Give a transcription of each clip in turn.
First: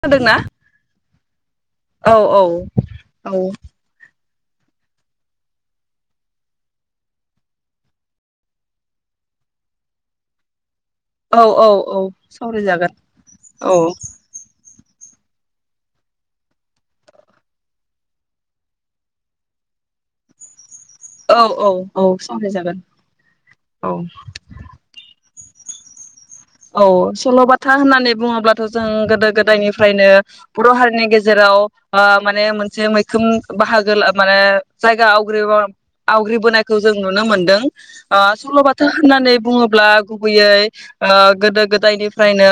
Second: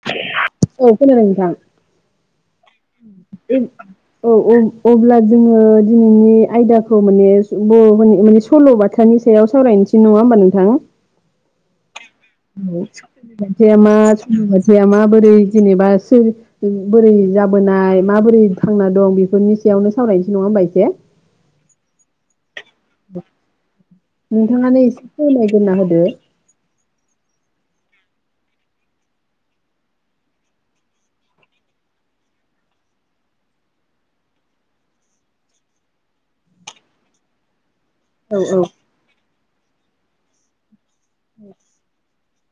नादोंना औ खोनादों नोंथां औ औ औ औ आब अब्ला जोङो दिनैनि आयदाखौ माने स बर'फोरनि माने सल' बाथ्रानि सायाव सावरायनोसै नङा होमबा नोंथां औ औ औ सावरायजागोन औ [unintelligible] साया माबोरै जेनेबा सोर बोरै जाबोनाय माबोरै थांना दं बेफोरनि सायावनो सावरायनोसै नङा होनबा एसे औ औ औ सावरायजागोन औ नोंथाङानो एसे फोरमायगोरना होदो औ सल'बाथा होननानै बुङोब्लाथ' जों गोदो गोदायनिफ्रायनो बर' हारिनि गेजेराव ओ माने मोनसे मैखोम बाहागो ला माने जायगा आवग्रि आवग्रिबोनायखौ जों नुनो मोनदों ओ औ सल'बाथा होननानै बुङोब्ला गुबैयै ओ गोदो गोदायनि निफ्रायनो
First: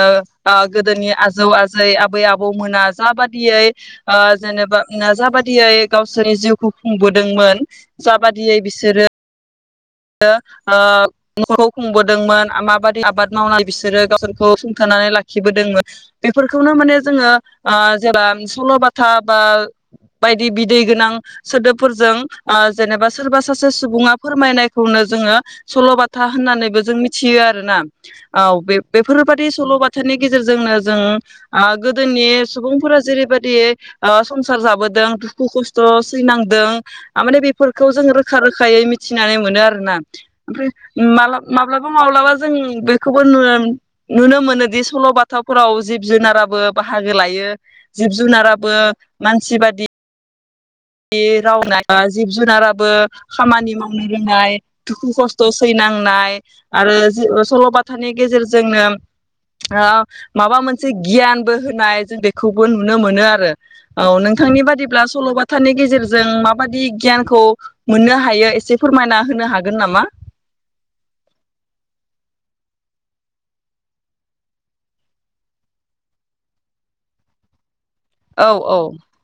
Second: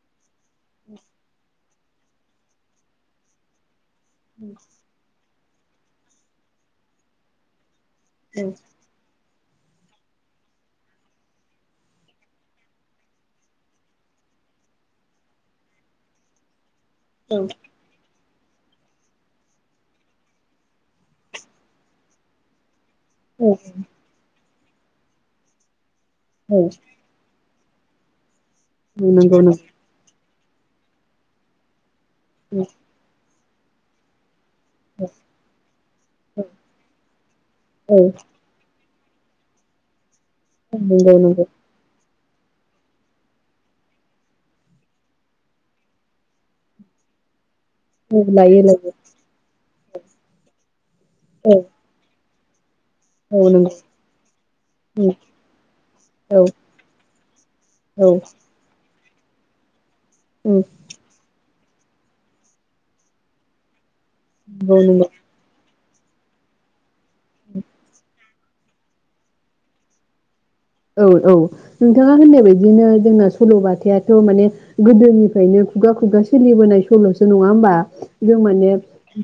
ओ गोदोनि आजौ आ जै आबै आबौमोना जाबादियै ओ जेनेबा नाजाबा दियै गावसोरनि जिउखौ खुंबोदोंमोन जा बादियै बिसोरो ओ न'खौ खुंबोदोंमोन माबायदि आबाद मावनाय बिसोरो गावसोरखौ सुंथानानै लाखिबोदोंमोन बेफोरखौनो माने जोङो औ ओ जेब्ला सल'बाथा बा बायदि बिदै गोनां सोदोबफोरजों ओ जेनेबा सोरबा औ सासे सुबुङा फोरमायनाय नो जोङो सल' बाथ बाथा औ होननानैबो जों मिथियो आरो [unintelligible] [unintelligible] औ बे औ नंगौ बेफोरबादि नंगौ सल' बाथानि गेजेरजोंनो जों ओ गोदोनि सुबुंफोरा जेरैबा दि ओ संसार जाबोदों दुखु खस्थ' सैनांदों आमाने बेफोरखौ औ जों रोखा रोखायै थिनानै मोनो आरो ना ओमफ्राय नंगौ नंगौ माला-माब्लाबा माब्लाबा जोंनि बेखौबो नुनो मोनोदि सल' बाथाफोराव जिब जुनाराबो बाहागो लायो जिब औ लायो जुनाराबो लायो मानसि बादि दि औ राव [unintelligible] जिब जुनारा बो औ नंगौ खामानि मावनो रोंनाय दुखु खस्थ' सैनांनाय औ आरो जि ओस सल'बाथानि औ गेजेरजोंनो ओ माबा नंगौ मोनसे गियानबो हो नाय जों बेखौबो नुनो मोनो आरो। औ नोंथांनि बादिब्ला नंगौ सल'बाथ नि गेजेरजों माबादि गियानखौ मोननो हायो? एसे फोरमायना होनो हागोन नामा? औ औ नोंथाङा होननाय बादिनो जोंना सल'बाथायाथ' माने गोदोनिफ्रायनो खुगा खुगा सोलिबोनाय सल'सो नङा होमबा? जों औ माने औ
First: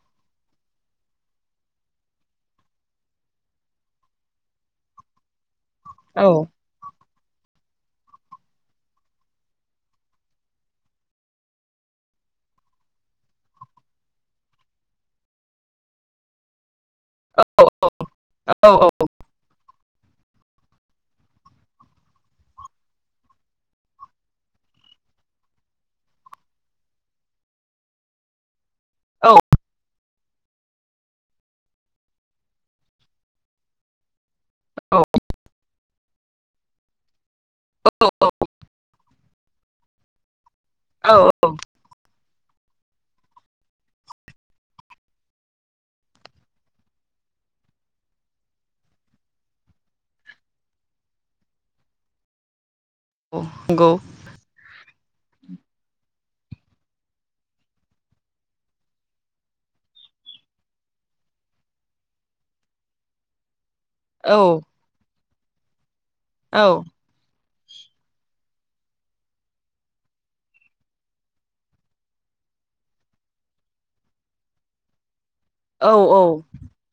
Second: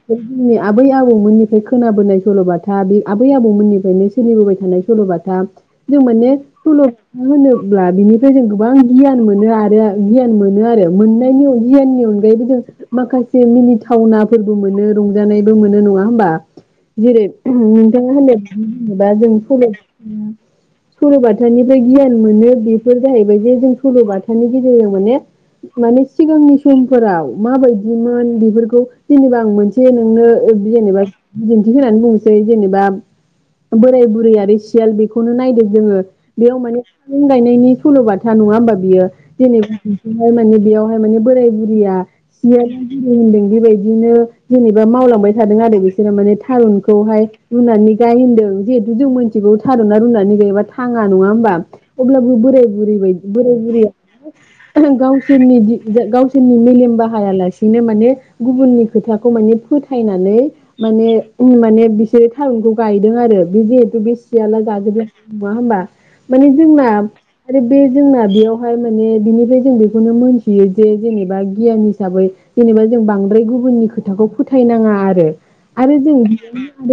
जोंनि आबै आबौमोननिफ्राय खोनाबोनाय सल'बाथा बे आबै आबौमोननिफ्रायनो सोलिबोबाय थानाय सल'बाथा जों औ माने औ सल' होनोब्ला बिनिफ्राय जों गोबां गियान मोनो आरो गियान मोनो आरो मोननायनि गियाननि अनगायैबो जों माखासे मिनिथावनाफोरबो मोनो रंजानायबो मोनो नङा होनबा? जेरै नोंथाङा होननाय औ बादि जेनेबा जों सल' सल'बाथानिफ्राय गियान मोनो बेफोर जाहैबाय जे जों सल'बाथानि गेजेरजों माने माने सिगांनि समफोराव माबायदिमोन बेफोरखौ औ जेनेबा आं मोनसे नोंनो जेनेबा ओ बिदिन्थि होननानै बुंनोसै जेनेबा बोराय बुरै आरो सियाल बेखौनो नायदो जोङो बेयाव माने बिफां गायनायनि सल'बाथा नङा होमबा बियो जेनेबाहाय माने बेयावहाय औ माने बोराय बुरिया सियालनि बुद्दिजों होनदों बेबायदिनो जेनेबा मावलांबाय थादों आरो बिसोरो माने थारुनखौहाय रुनानै गाय होनदों जिहेतु जों मिथिगौ थारुना रुनानै गायबा थांआ नङा होमबा अब्लाबो बोराय बुरै बायदि औ बोराय बुरैया नंगौ गावसोरनि दि गावसोर मेलेम बाहाया लासेनो माने गुबुननि खोथाखौ माने फोथायनानै माने माने बिसोरो थारुनखौ गायदों आरो बे बे औ सियाला जाजोबो नङा होमबा? माने औ जोंना आरो बे जोंना बेयावहाय माने बिनिफ्राय जों बेखौनो मोनथियो दि जेनेबा गियान हिसाबै जेनेबा जों बांद्राय गुबुननि खोथाखौ फोथायनाङा आरो औ आरो जों औ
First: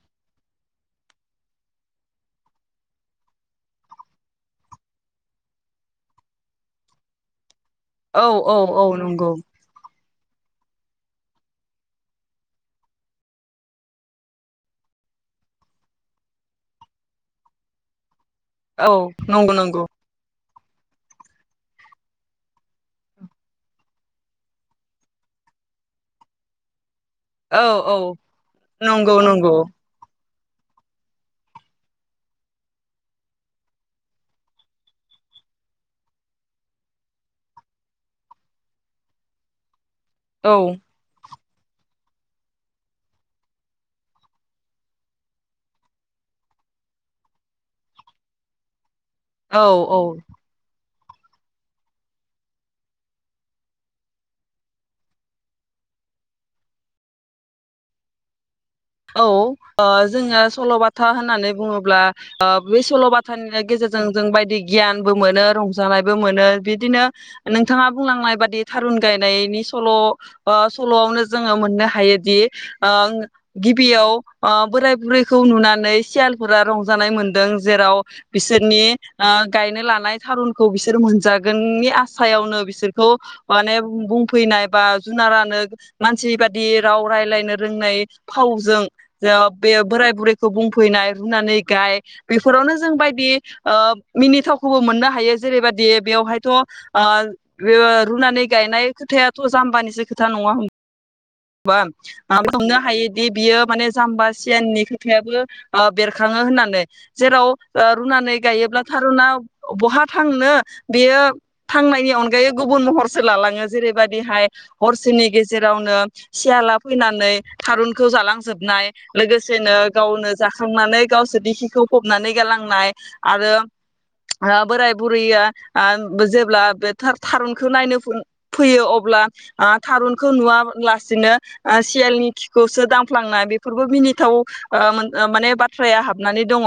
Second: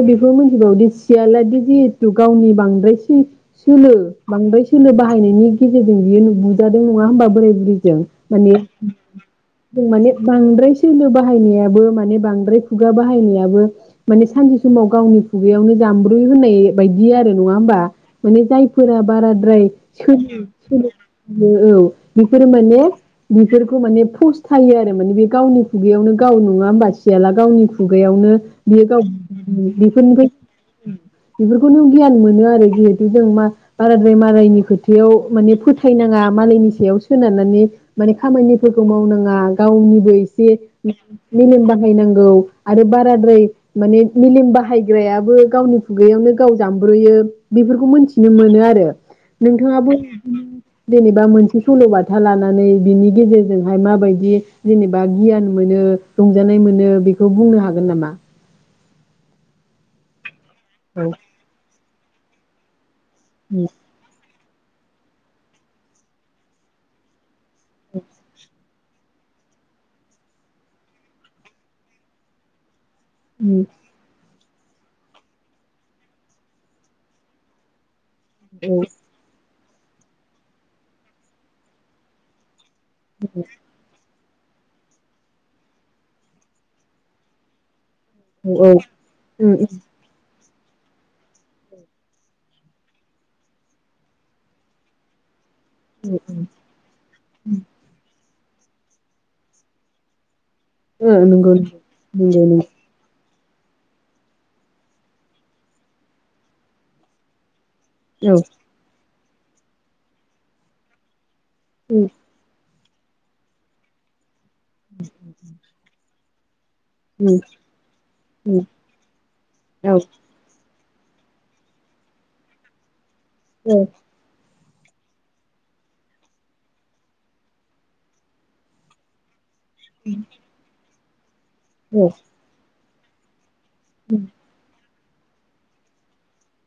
बेखौ मिथिबावोदि सियालादि जिहेथु गावनि बांद्राय सोलो बांद्राय सोलो बाहायनायनि गेजेरजों बियो बुजादों नङा होमबा बोराय बुरै जों माने नंगौ जों माने बांद्राय सोलो बाहायनायाबो माने बांद्राय खुगा बाहायनायाबो माने सानसे समाव गावनि खुगायावनो जाम्ब्रयो होननाय बायदि आरो नङा होमबा? माने औ जायफोरा नंगौ बाराद्राय नंगौ सोलि औ बिसोरो माने बिसोरफोरखौ माने फस्थायो आरो माने बे गावनि खुगायावनो गाव नङा होमबा? सियाला औ गावनि औ खुगायावनो बियो गाव नंगौ नंगौ बेफोरनिफ्राय बेफोरखौनो गियान मोनो आरो बे जों मा बाराद्राय मालायनि खोथायाव माने फोथायनाङा मालायनि सायाव सोनारनानै माने खामानिफोरखौ मावनाङा गावनि औ [unintelligible] मेलेम बाहायनांगौ आरो बाराद्राय माने मेलेम बाहायग्रायाबो गावनि खुगायावनो गाव जामब्रयो। बेफोरखौ मोनथिनो मोनो आरो। औ नोंथाङाबो औ जेनेबा मोनसे सल'बाथा लानानै बिनि गेजेरजोंहाय माबायदि जेनेबा गियान मोनो रंजानाय मोनो बेखौ बुंनो हागोन नामा? औ ओ जोङो सल'बाथा होननानै बुङोब्ला ब्ला ओ [unintelligible] सल'बाथानि गेजेरजों जों बाय गियानबो मोनो रंजानायबो मोनो बिदिनो। नोंथाङा बुंलांनाय बादि। थारुन गायनायनि सल' ओ सल'आवनो जोङो मोननो हायोदि ओ औ गिबियाव ओ बोराय बुरैखौ नुनानै सियालफोरा रंजानाय मोनदों जेराव बिसोरनि ओ गायनो लानाय थारुनखौ बिसोर मोनजागोननि आसायावनो बि बिसोरखौ माने बुं फैनाय बा जुनारानो मानसि बादि राव रायलायनो रोंनाय औ औ फावजों जा औ बे बोराय बुरै बुंफैनाय रुनानै गाय बेफोरावनो जों बायदि मिनिथावखौबो मोननो हायो। जेरैबायाददि बेयावहायथ' रुनानै गायनाय खोथायाथ' जाम्बानिसो खोथा नङा होमबा ओम नंगौ नंगौ नंगौ दि बियो माने जाम्बा सियाननि खोथायाबो बेरखाङो होननानै जेराव ओ रुनानै औ गायोब्ला थारूना बहा थांनो बेयो उम थांनायनि अनगायै गुबुन महरसो लालाङो जेरैबायदिहाय हरसेनि गेजेरावनो सियाला फैनानै उम थारुनखौ उम जालांजोबनाय लोगोसेनो औ गावनो जाखांनानै गावसोर दिखिखौ फबनानै गालांनाय। आरो औ ओ बोराय बुरैया आ जेब्ला ओ जेब्ला बे था-थारुनखौ नायनो फैयो अब्ला आ थारुनखौ नुवा ला सिनो ओ औ सियालनि खिखौसो दां फ्लांना बे फोरबो मिनिथाव ओ मोन माने बाथ्राया हाबनानै दङ'।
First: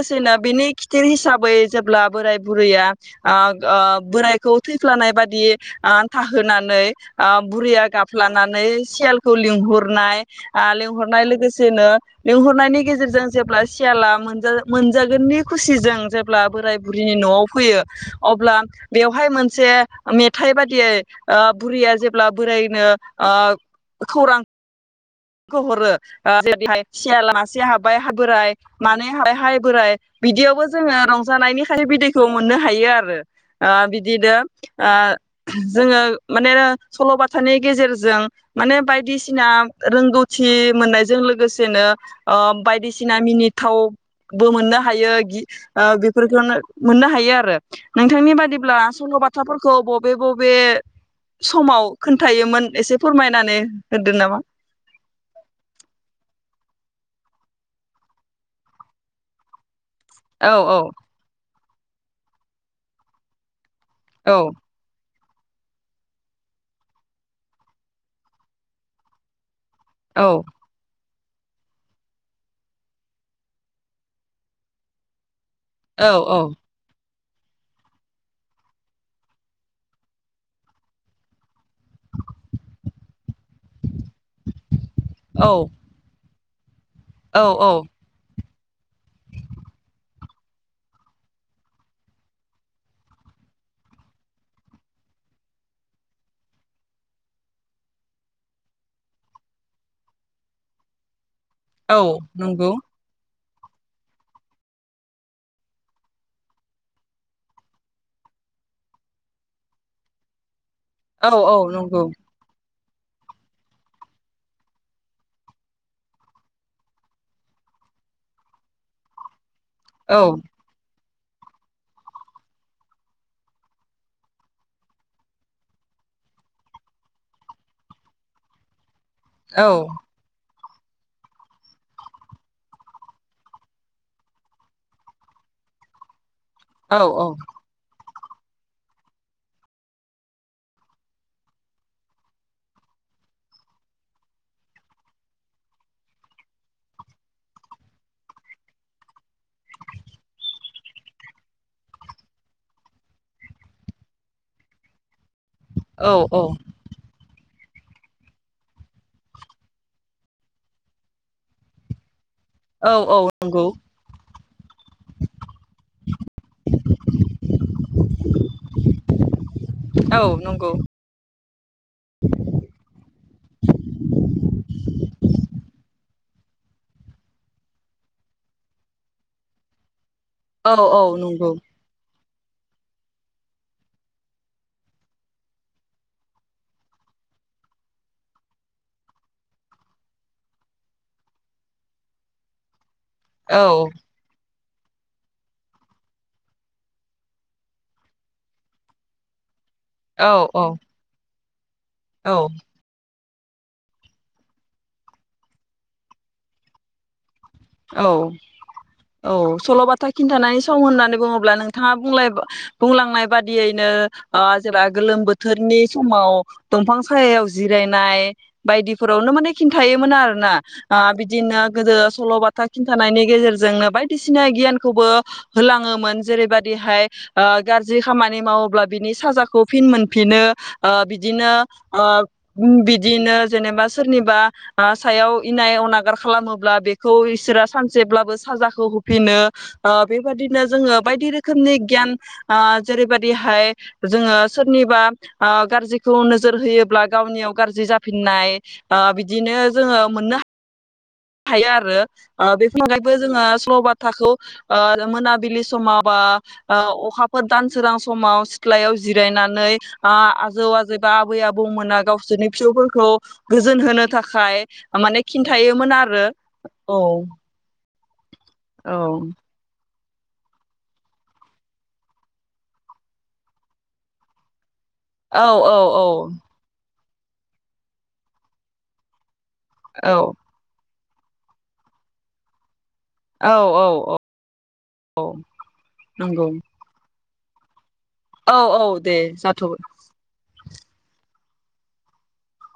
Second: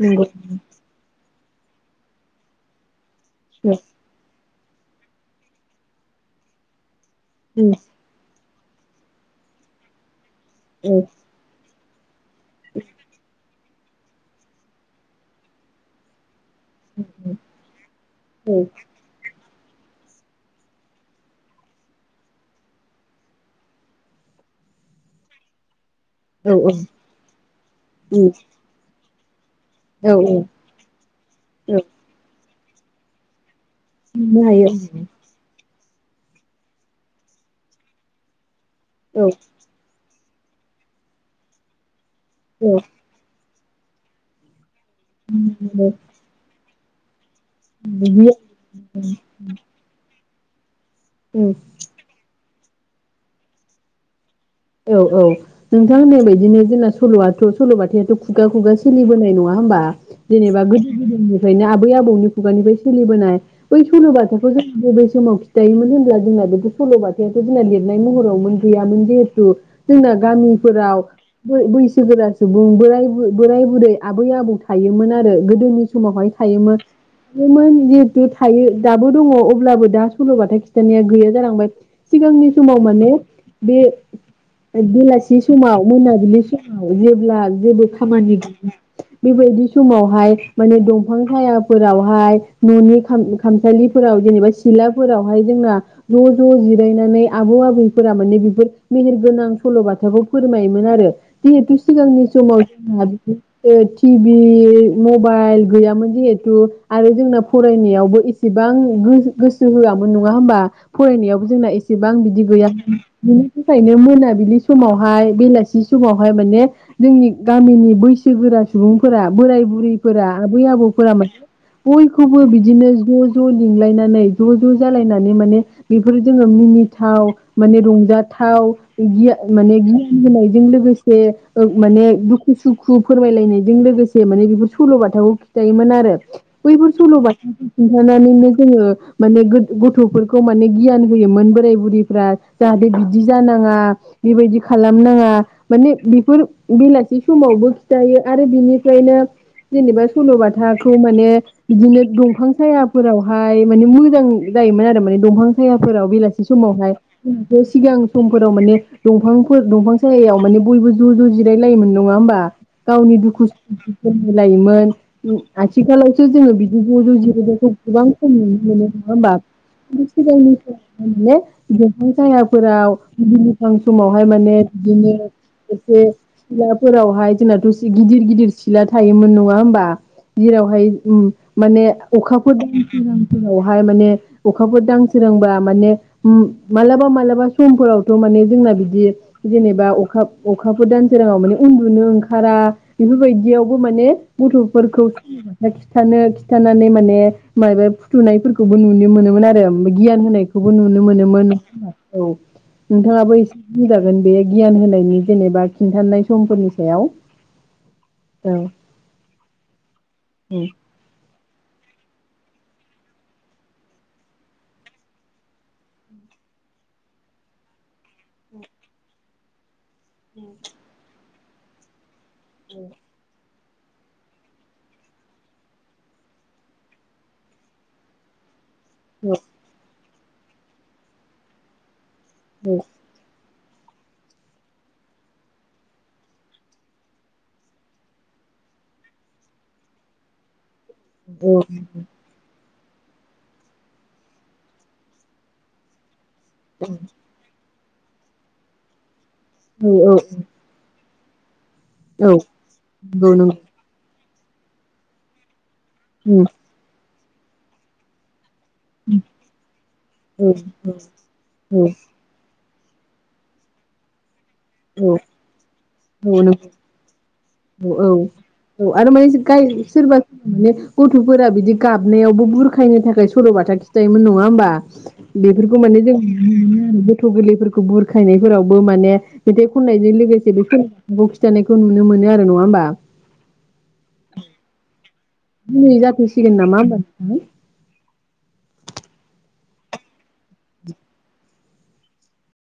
नंगौ औ बिनि खिथिर हिसाब गुबै जेब्ला बोराय बुरैया आक आक बोराय खौ थैफ्लानाय बादि आ थाहोनानै आ उम औ बुरिया गाफ्ला नानै सियालखौ लिंहरनाय आ औ लेंंहरनाय लोगोसेनो लिंहरनायनि गेजेरजों जेब्ला सियाला मोनजा मोनजागोननि खुसिजों जे ब्ला बोराय बुरिनि न'आव फैयो अब्ला बेवहाय मोन से मेथाइ बादियै ओ बुरैया जेब्ला बोरायनो ओ खौरां खौ हरो ओ जे बिहाय सियाला मासे हाबबाय हाय बोराय मा नै हाय हाय बोराय उम औ औ बिदियावबो जोङो रंजानायनि खाय बिदैखौ मोननो हायो आरो ओ बिदिनो मोननो हायो ओ जोङो माने सल'बाथानि गेजेरजों माने औ बायदिसिना रोंगौथि मोननायजों लोगोसेनो ओ औ बायदिसिना मिनि थावबो मोननो हायो गि बेफोरखौनो मोननो हायो आरो बिदि नोंथांनि बादिब्ला सल' बाथाफोरखौ बबे बब बे उम समाव खोन्थायोमोन एसे फोरमायनानै होदों नामा? औ औ नोंथां होननाय बादिनो जोंना सल' आथ' सल'बाथायाथ' खुगा खुगा सोलिबोनाय नङा होमबा औ जेनेबा औ गोदो गोदायनि फायनो आबै आबौनि खुगानिफ्राय सोलिबोनाय बै औ सलबाथाखौ जों गोदो सल' खिथायोमोन होनब्ला जोंना बेथ' सल'बायावसो जोंना लिरनाय महरावमोन गैयामोन जेहे थु जोंना औ गामिफोराव बै बैसोगोरा सुबुं बोराइ बुरै आबै आबौ थायोमोन आरो गोदोनि औ समावहाय थायोमोन योमोन जिहेथु थायो दाबो दङ अब्लाबो दा सल'बाथा खिन्थानाया गैया जालांबाय सिगांनि समाव माने बेलासि औ समाव मोनाबिलि सम औ जेब्ला जेबो खामानि बेबायदि समावहाय माने दंफां सायाफोरावहाय न'नि खाम खामसालिफोराव जेनेबा सिलाफोरावहाय जोंना ज' ज' जिरायनानै आबौ आबैफोरा माने बेफोर मेहेरगोनां सल'बाथाखौ फोरमायोमोन आरो जेहेथु औ सिगांनि समाव नंगौ जाहा बिदि टिभि मबाइल गैयामोन जिहेथु आरो जोंना फरायनायावबो एसेबां गो-गोसो होआमोन नङा होमबा। औ फरायनायावबो औ जोंना नंगौ एसेबां बिदि गैया बिनि नि थाखायनो मोनाबिलि समावहाय बेलासि समावहाय माने जोंनि गामिनि बैसोगोरा सुबुंफोरा बोराय बु औ रैफोरा आबै आबौफोरा माने बयखौबो बिदिनो ज' ज' लिंलायनानै ज' ज' जालायनानै माने बेफोर जोङो मिनिथाव माने रंजा थाव गिया औ माने गियान होनाय जों लोगोसे ओ माने दुखु सुखु फोरमायलायनायजों लोगोसे माने बेफोर सल' बाथाखौ खिथायोमोन आरो बैफोर औ सल' बाथाफोरखौ थानानैनो जोङो माने गथ'फोरखौ माने गियान होयोमोन बोराय बुरिफ्रा जाहाथे बि बिदि जानाङा बेबायदि खालामनाङा माने बेफोर बेलासि समावबो खिथायो आरो बिनिफ्रायनो जेनेबा सल'बाथाखौ माने बिदिनो दंफां सायाफोरावहाय माने मोजां जायोमोन आरो माने दंफां औ सायाफोराव बेलासि समावहाय [unintelligible] सिगां समफोराव माने दंफांफोर दंफां सायायाव माने बयबो ज' ज' जिरायलायोमोन नङा होमबा औ गावनि औ दुखु नंगौ सुखु [unintelligible] लायोमोन आथिखालावसो जोङो बिदि ज' ज' जिरानायखौ गोबां खम नुनो मोनो नङा होमबा औ नंगौ सिगांनिफ्राय माने दंफां साया फोराव बिलिफां समावहाय माने बिदिनो बे सिलाफोरावहाय जोंनाथ' इसे गिदिर गिदिर सिला थायोमोन नङा होमबा औ जेरावहाय औ ओम नंगौ माने अखाफोर दां सोरांफोरावहाय माने अखाफोर दां सोरांबा माने मालाबा मालाबा समफोरावथ' माने जोंना बिदि जेनेबा अखा अखाफोर दानसोराङाव माने उन्दुनो ओंखारा औ बेफोरबायदियावबो माने गथ' फोरखौ खिथानो खिथानानै माने माबा फुथुनायफोरखौबो नुनो मोनोमोन आरो गियान औ होनायखौबो औ नुनो मोनोमोन। [unintelligible] औ नोंथाङाबो एसे बुंजागोन बे गियान होनायनि जेनोबा खिन्थानाय समफोरनि सायाव। औ औ सल'बाथा औ खिनथानानै सम होननानै बुङो ब्ला नोंथाङा बुंलाय बुंलांनाय बादियैनो ओ जेब्ला गोलोम बोथोरनि समाव दंफां सायाव जिरायनाय बायदिफोरावनो माने खि थायोमोन आरो ना ओ बि दिनो गोदो सल' था खिनथानायनि गेजेर जोंनो बायदिसिना गियानखौबो होलाङोमोन जेरैबायदिहाय ओ गाज्रि खामानि मावोब्ला बिनि साजाखौ फिन मोन फिनो ओ बिदिनो ओ ओम बिदिनो जेनोबा सोरनिबा आ सायाव इनाय अनागार खालामोब्ला बेखौ इ सोरा सानसेब्लाबो साजाखौ होफिनो ओ बेबदिनो जोङो बायदि औ रोखोमनि गियान ओ जेरैबायदिहाय जोङो सोरनिबा ओ गाज्रिखौ नो जोर होयोब्ला गावनियाव गाज्रि जा फिननाय ओ बि दिनो औ जोङो मोननो हा थायो आरो औ ओ बेफोरनि अनगायैबो औ जोङो औ सल'बाथाखौ ओ मोनाबिलि समा बा ओ अखा फोर दान सोरां समाव सि थ्लायाव जिरायनानै ओ आजौ आजैबा आबै आबौमोना गावसोरनि फिसौफोरखौ गोजोन होनो थाखाय माने खिन्थायोमोन आर औ नंगौ ओ औ। औ औ औ आरो माने गाय सोरबा माने गथ'फोरा बिदि गाबनायावबो बुरखायनो थाखाय सल'बाथा खिथायोमोन नङा होमबा? औ औ बेफोरखौ माने जों [unintelligible] गथ' गोरलैफोरखौ बुरखायनायफोरावबो माने मेथाइ खननायजों औ लोगोसे बेफोर [unintelligible] खिथानायखौ नुनो मोनो आरो नङा होमबा? औ औ औ दिनै नंगौ जाथ'सिगोन नामा होमबा? हो औ औ दे जाथ'बाय।